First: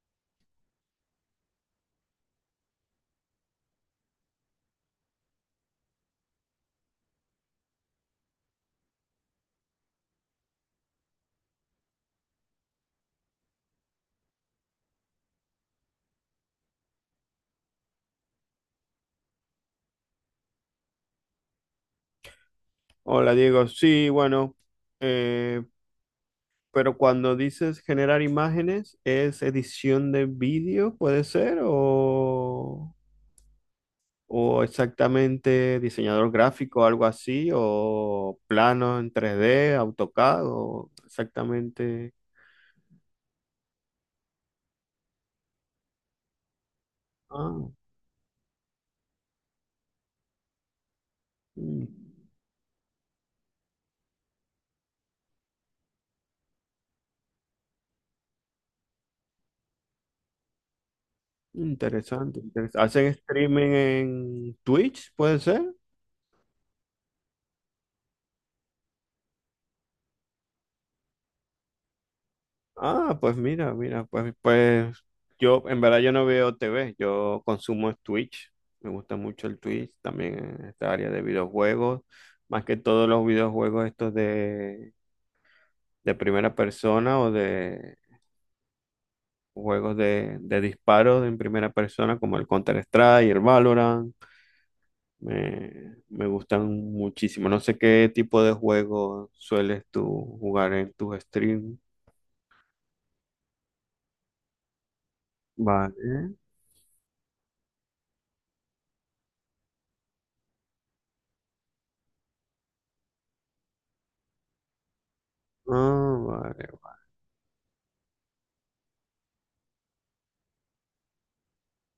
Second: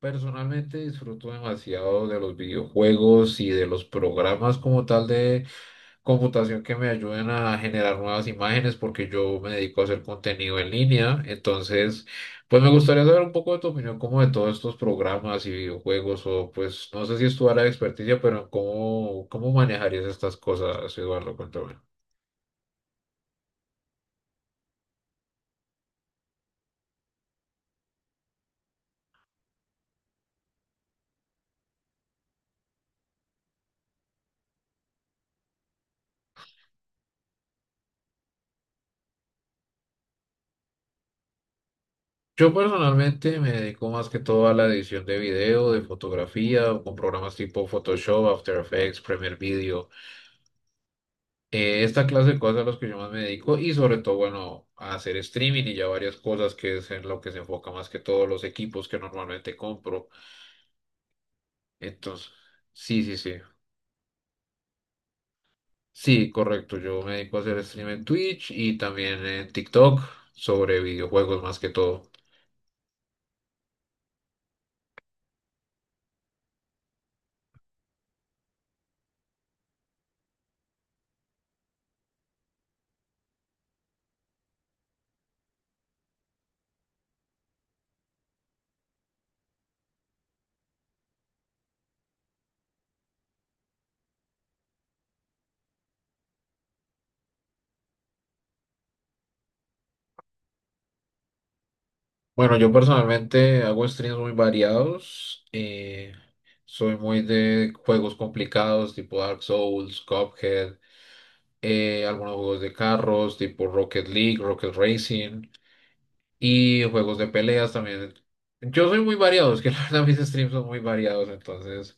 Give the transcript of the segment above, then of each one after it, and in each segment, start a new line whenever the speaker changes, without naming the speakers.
Personalmente disfruto demasiado de los videojuegos y de los programas como tal de computación que me ayuden a generar nuevas imágenes porque yo me dedico a hacer contenido en línea. Entonces, pues me gustaría saber un poco de tu opinión como de todos estos programas y videojuegos o pues no sé si es tu área de experticia, pero cómo manejarías estas cosas, Eduardo, cuéntame.
Hola Diego, sí, bueno, eh, pero cuando dices generar imágenes, ¿es edición de vídeo, puede ser? O exactamente diseñador gráfico, algo así? ¿O plano en 3D AutoCAD? ¿O exactamente?
Yo personalmente me dedico más que todo a la edición de video, de fotografía, con programas tipo
Ah,
Photoshop, After Effects, Premiere Video.
mm,
Esta clase de cosas a las que yo más me dedico y sobre todo, bueno, a hacer streaming y ya varias cosas que es en lo que se enfoca más que todos los equipos que normalmente compro. Entonces,
interesante.
sí,
¿Hacen
sí, sí.
streaming en Twitch, puede ser?
Sí, correcto. Yo me dedico a hacer stream en Twitch y también en TikTok sobre videojuegos más que todo.
Ah, pues mira, pues, yo en verdad yo no veo TV, yo consumo es Twitch. Me gusta mucho el Twitch, también en esta área de videojuegos, más que todos los videojuegos estos de primera persona o de juegos de disparos en primera persona como el Counter-Strike, el Valorant, me gustan muchísimo. No sé qué tipo de juegos sueles tú jugar en tus streams.
Bueno, yo personalmente hago streams muy variados.
Vale.
Soy muy de juegos complicados tipo Dark Souls, Cuphead, algunos juegos de carros tipo Rocket League, Rocket Racing.
Ah, vale.
Y juegos de peleas también. Yo soy muy variado, es que la verdad mis streams son muy variados, entonces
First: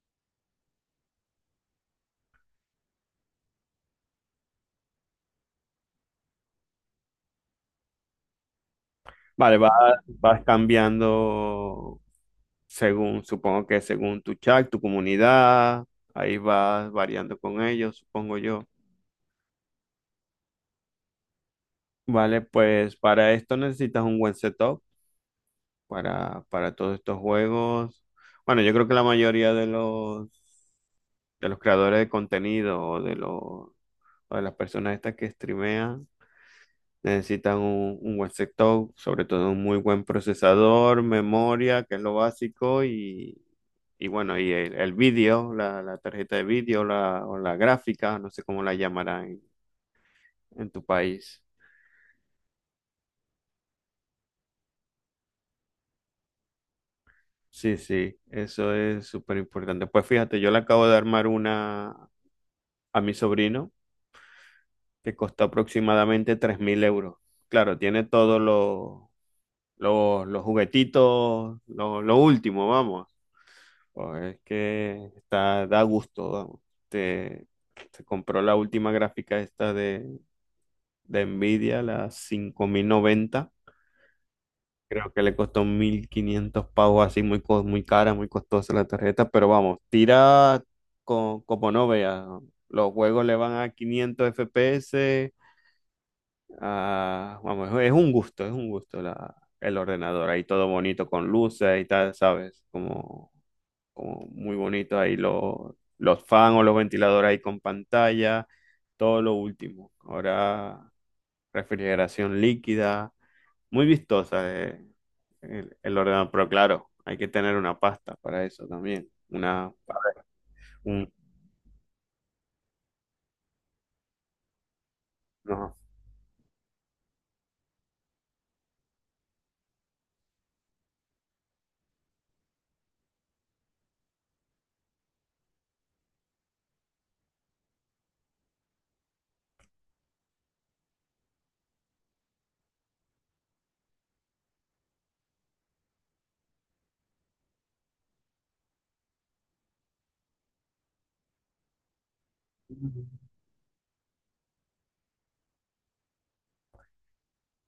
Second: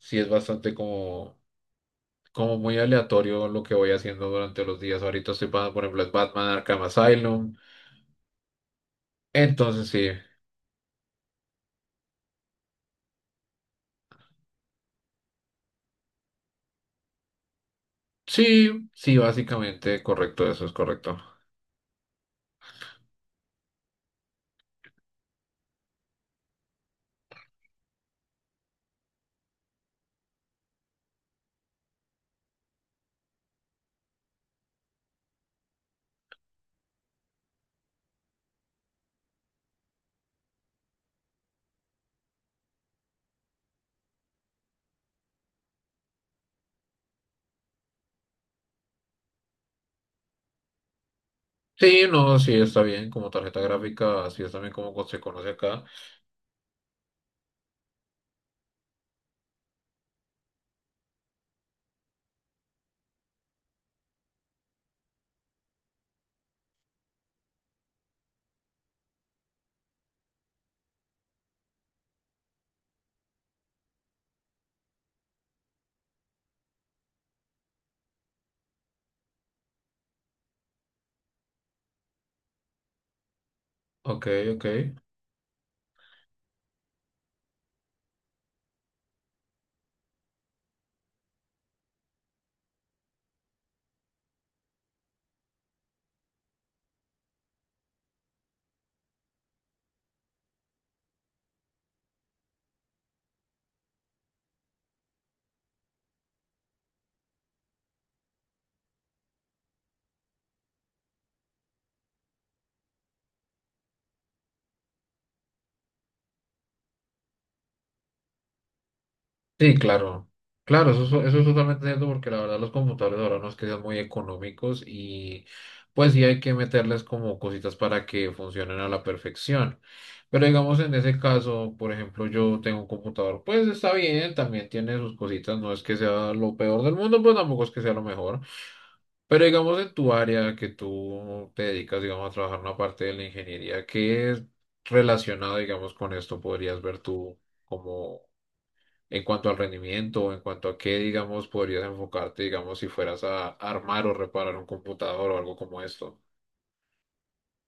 sí es bastante como muy aleatorio lo que voy haciendo durante los días. Ahorita estoy pasando, por ejemplo, es Batman Arkham Asylum.
Vale, vas,
Entonces sí,
vas cambiando según, supongo que según tu chat, tu comunidad, ahí vas variando con ellos, supongo yo.
sí, sí, básicamente correcto, eso es correcto.
Vale, pues para esto necesitas un buen setup para todos estos juegos. Bueno, yo creo que la mayoría de los creadores de contenido o de las personas estas que streamean necesitan un buen sector, sobre todo un muy buen procesador, memoria, que es lo básico, y bueno, y el vídeo, la tarjeta de vídeo la, o la gráfica, no sé cómo la llamarán en tu país.
Sí, no, sí está bien como tarjeta gráfica, así es también como se conoce acá.
Sí, sí, eso es súper importante. Pues fíjate, yo le acabo de armar una a mi sobrino que costó aproximadamente 3.000 euros. Claro, tiene todos los juguetitos, lo último, vamos. Pues es que está, da gusto, vamos. Te, te compró la última gráfica esta de Nvidia, la 5090.
Ok, ok.
Creo que le costó 1500 pavos, así muy, muy cara, muy costosa la tarjeta, pero vamos, tira como no veas. Los juegos le van a 500 FPS. Vamos, es un gusto la, el ordenador, ahí todo bonito con luces y tal, ¿sabes? Como muy bonito ahí los fans o los ventiladores ahí con pantalla, todo lo último. Ahora refrigeración líquida, muy vistosa el ordenador, pero claro, hay que tener una pasta para eso también, una
Sí, claro. Claro,
un-
eso es totalmente cierto porque la verdad los computadores ahora nos quedan muy económicos y
no.
pues sí hay que meterles como cositas para que funcionen a la perfección. Pero digamos en ese caso, por ejemplo, yo tengo un computador, pues está bien, también tiene sus cositas, no es que sea lo peor del mundo, pues tampoco es que sea lo mejor. Pero digamos en tu área que tú te dedicas, digamos, a trabajar una parte de la ingeniería, ¿qué es relacionado, digamos, con esto podrías ver tú como en cuanto al rendimiento en cuanto a qué, digamos, podrías enfocarte, digamos, si fueras a armar o reparar un computador o algo como esto?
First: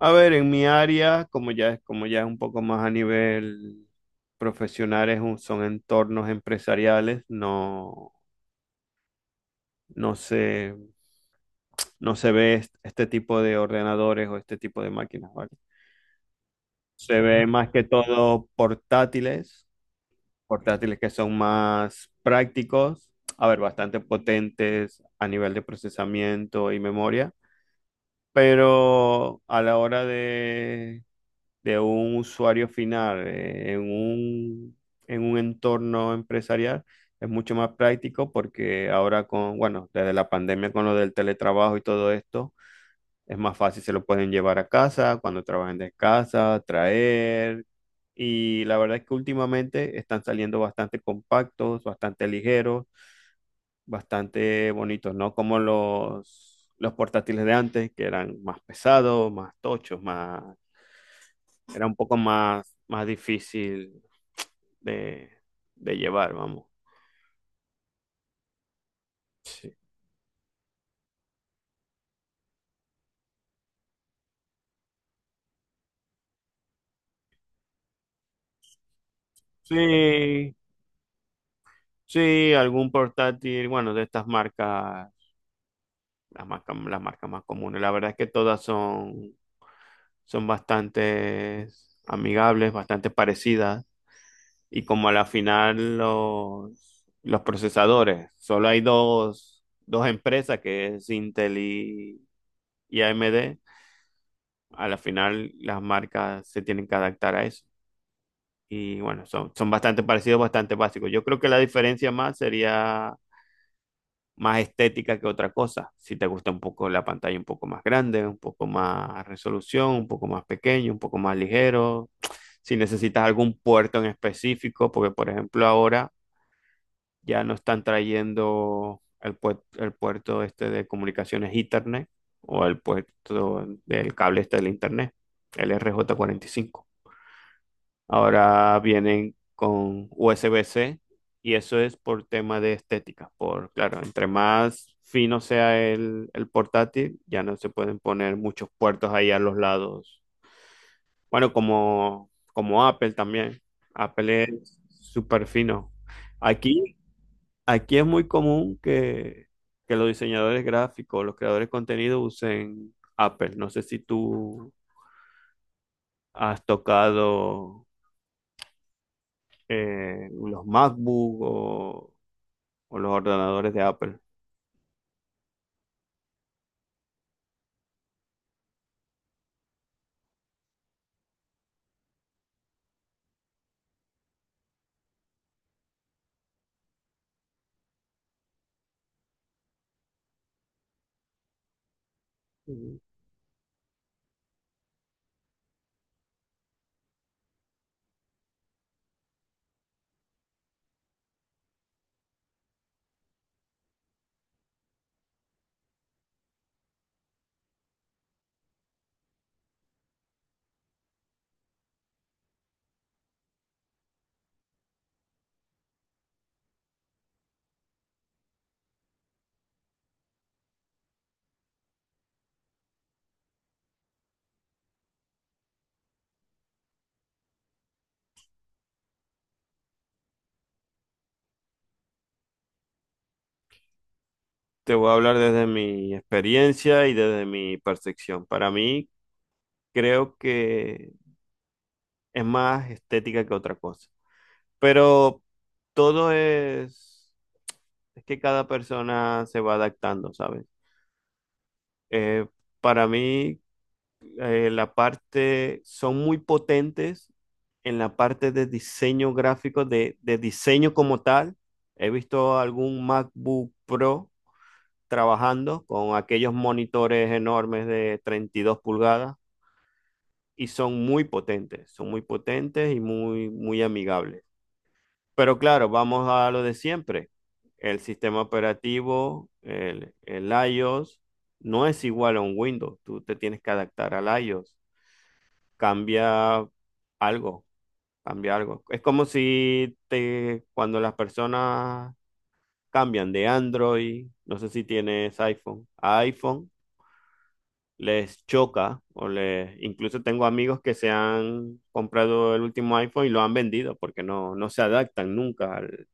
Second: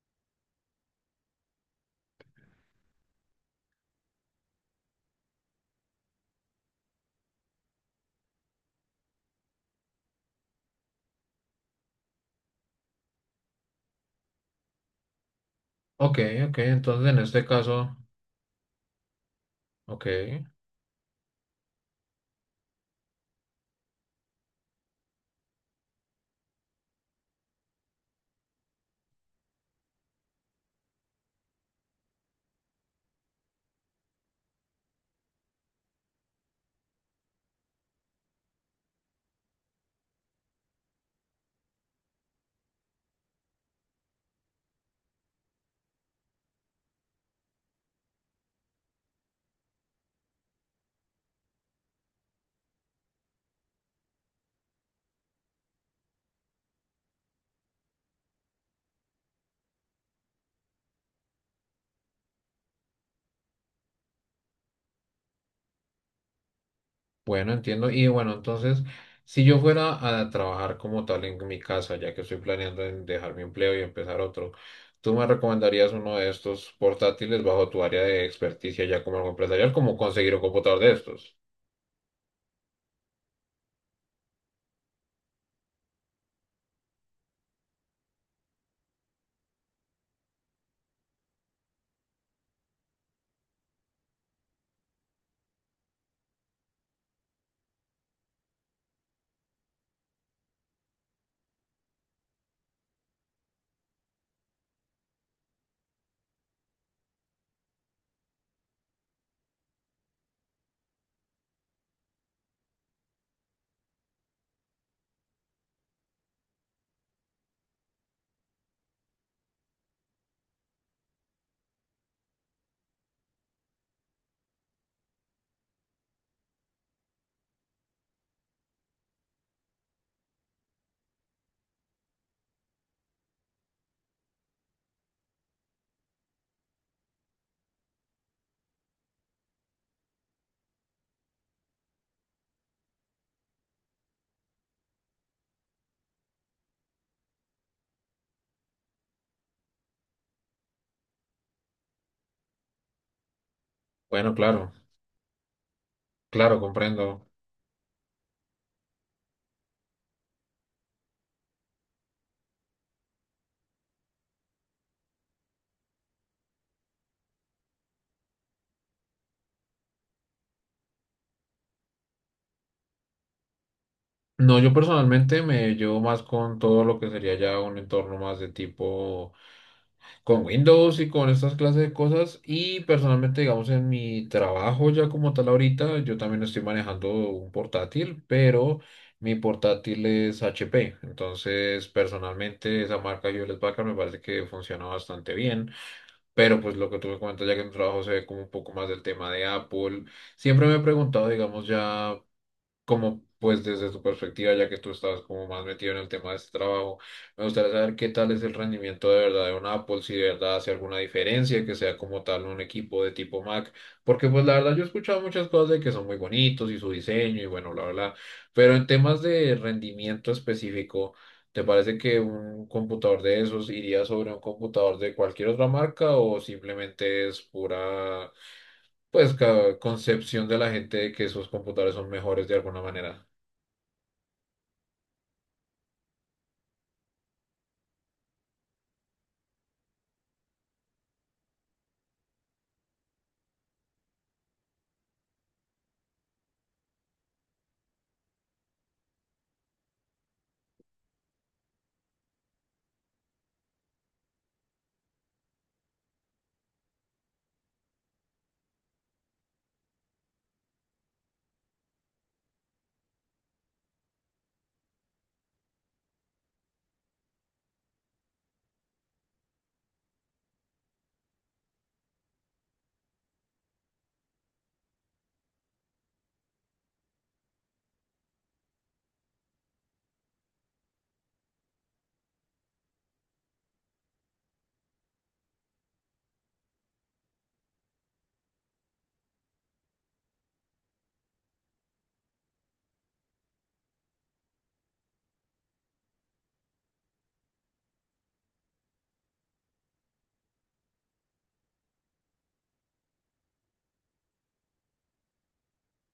A ver, en mi área, como ya es un poco más a nivel profesional, son entornos empresariales, no se, no se ve este tipo de ordenadores o este tipo de máquinas, ¿vale?
Ok, ok, entonces en
Se
este
ve más que
caso,
todo portátiles,
ok,
portátiles que son más prácticos. A ver, bastante potentes a nivel de procesamiento y memoria, pero a la hora de un usuario final en un entorno empresarial es mucho más práctico porque ahora con, bueno, desde la pandemia con lo del teletrabajo y todo esto, es más fácil, se lo pueden llevar a casa, cuando trabajen de casa, traer. Y la verdad es que últimamente están saliendo bastante compactos, bastante ligeros, bastante bonitos, no como los portátiles de antes, que eran más pesados, más tochos, más, era un poco más, más difícil de, de llevar, vamos.
bueno, entiendo. Y bueno, entonces, si yo
Sí.
fuera a trabajar como tal en mi casa, ya que estoy planeando en dejar mi empleo y empezar otro, ¿tú me recomendarías uno de estos portátiles bajo tu área de experticia ya como algo empresarial, como conseguir un
Sí,
computador de estos?
sí, algún portátil, bueno, de estas marcas, las marcas más comunes. La verdad es que todas son, son bastante amigables, bastante parecidas. Y como a la final los procesadores, solo hay dos empresas que es Intel y AMD, a la final las marcas se tienen que adaptar a eso. Y bueno, son, son bastante parecidos, bastante básicos. Yo creo que la diferencia más sería más estética que otra cosa. Si te gusta un poco la pantalla un poco más grande, un poco más resolución, un poco más pequeño, un poco más ligero. Si necesitas algún puerto en específico, porque por ejemplo ahora ya no están trayendo el, el puerto este de comunicaciones Ethernet o el puerto del cable este del Internet, el RJ45. Ahora vienen con USB-C y eso es por tema de estética, por claro, entre más fino sea el portátil, ya no se pueden poner muchos puertos ahí a los lados. Bueno, como, como Apple también.
Bueno,
Apple
claro,
es súper fino.
claro,
Aquí
comprendo.
Aquí es muy común que los diseñadores gráficos, los creadores de contenido usen Apple. No sé si tú has tocado los MacBook o los ordenadores de Apple.
No, yo personalmente me llevo más con todo lo que sería ya un entorno más de tipo con Windows y con estas clases de cosas. Y personalmente, digamos, en mi trabajo ya como tal ahorita, yo también estoy manejando un portátil, pero mi portátil es HP. Entonces, personalmente, esa
Ujú.
marca Hewlett Packard me parece que funciona bastante bien. Pero pues lo que tú me comentas ya que en tu trabajo se ve como un poco más del tema de Apple. Siempre me he preguntado, digamos, ya como pues desde tu perspectiva, ya que tú estabas como más metido en el tema de este trabajo, me gustaría saber qué tal es el rendimiento de verdad de un Apple, si de verdad hace alguna diferencia, que sea como tal un equipo de tipo Mac, porque pues la verdad yo he escuchado muchas cosas de que son muy bonitos y su diseño y bueno, bla, bla, bla, pero en temas de rendimiento específico, ¿te parece que un computador de esos iría sobre un computador de cualquier otra marca o simplemente es pura, pues, ca- concepción de la gente de que esos computadores son mejores de alguna manera?
Te voy a hablar desde mi experiencia y desde mi percepción. Para mí, creo que es más estética que otra cosa. Pero todo es que cada persona se va adaptando, ¿sabes? Eh, para mí la parte, son muy potentes en la parte de diseño gráfico, de diseño como tal. He visto algún MacBook Pro trabajando con aquellos monitores enormes de 32 pulgadas y son muy potentes y muy, muy amigables. Pero claro, vamos a lo de siempre. El sistema operativo, el iOS, no es igual a un Windows. Tú te tienes que adaptar al iOS. cambia algo, cambia algo. Es como si te, cuando las personas cambian de Android, no sé si tienes iPhone, a iPhone les choca o les, incluso tengo amigos que se han comprado el último iPhone y lo han vendido porque no, no se adaptan nunca al,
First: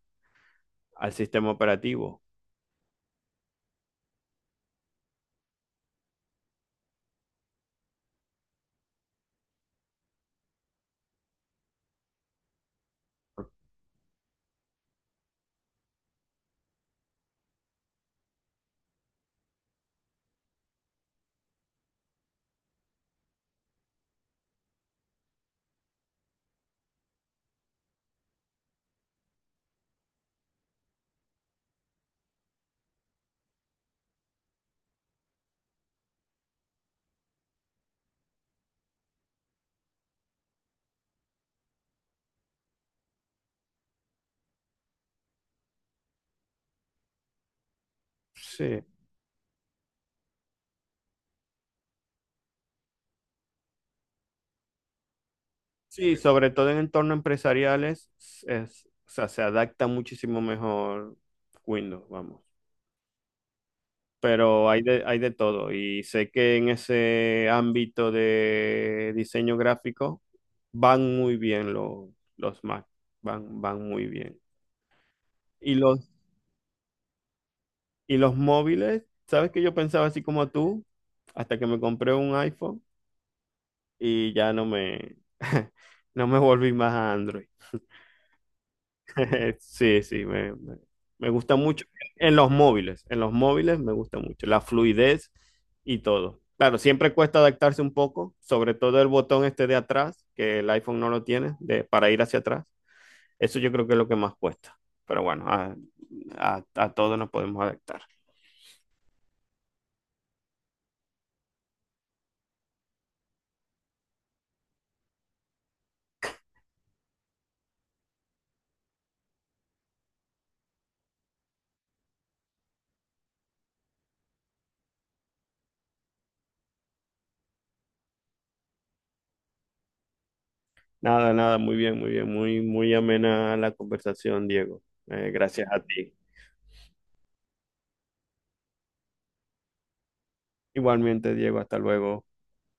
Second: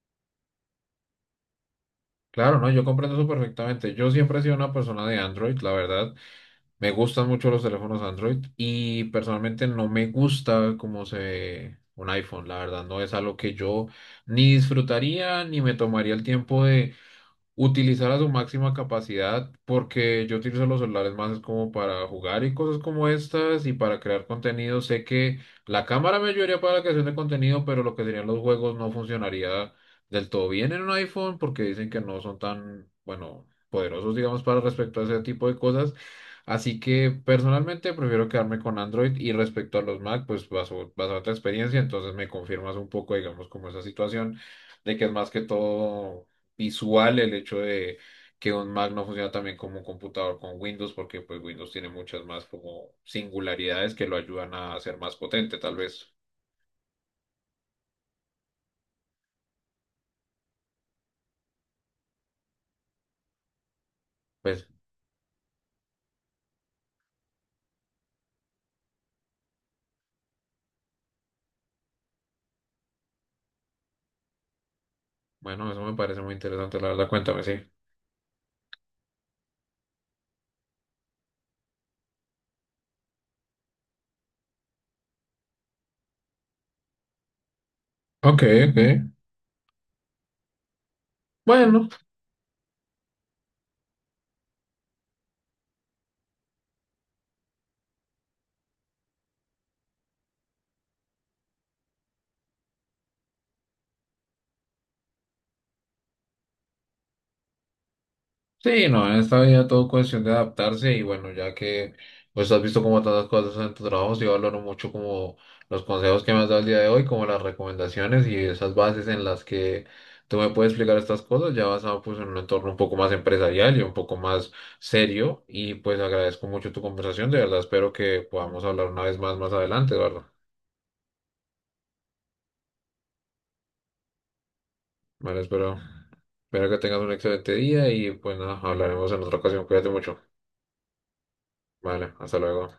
al sistema operativo.
Claro, no, yo comprendo eso perfectamente. Yo siempre he sido una persona de Android, la verdad. Me gustan mucho los teléfonos Android y personalmente no me gusta cómo se ve un iPhone, la verdad. No es algo que yo ni disfrutaría ni me tomaría el tiempo utilizar a su máxima capacidad, porque yo utilizo los celulares más es como para jugar y cosas como estas y para crear contenido. Sé que la cámara me ayudaría para la creación de contenido, pero lo que serían los juegos no funcionaría del todo bien en un iPhone porque dicen que no son tan, bueno, poderosos, digamos, para respecto a ese tipo de cosas. Así que personalmente prefiero quedarme con Android y respecto a los Mac, pues baso, basado en tu experiencia, entonces me confirmas un poco, digamos, como esa situación de que es más que todo visual el hecho de que un
Sí.
Mac no funciona también como un computador con Windows, porque pues Windows tiene muchas más como singularidades que lo ayudan a ser más potente, tal vez.
Sí, sobre todo en entornos empresariales, es, o sea, se adapta muchísimo mejor Windows, vamos.
Pues
Pero hay de todo. Y sé que en ese ámbito de diseño gráfico van muy bien los Mac, van, van muy bien.
bueno,
Y
eso me
los,
parece muy interesante, la verdad, cuéntame, sí.
y los móviles, ¿sabes que yo pensaba así como tú? Hasta que me compré un iPhone y ya no me, no me volví más a Android.
Ok, ok.
Sí, sí, me gusta mucho.
Bueno.
En los móviles me gusta mucho la fluidez y todo. Claro, siempre cuesta adaptarse un poco, sobre todo el botón este de atrás, que el iPhone no lo tiene, de, para ir hacia atrás. Eso yo creo que es lo que más cuesta. Pero bueno, a todos nos podemos adaptar.
Sí, no, en esta vida todo cuestión de adaptarse y bueno, ya que pues has visto como tantas cosas en tu trabajo, sí valoro mucho como los consejos que me has dado el día de hoy, como las recomendaciones y esas bases en las que tú me puedes explicar estas cosas, ya basado pues en un entorno un poco más empresarial y un poco más serio y pues agradezco mucho tu conversación, de verdad espero que podamos hablar una vez más más adelante, Eduardo.
Nada, nada, muy bien, muy bien, muy, muy amena la conversación, Diego.
Vale,
Gracias
espero,
a ti.
espero que tengas un excelente día y pues nada, hablaremos en otra ocasión, cuídate mucho.
Igualmente, Diego, hasta
Vale,
luego.
hasta luego.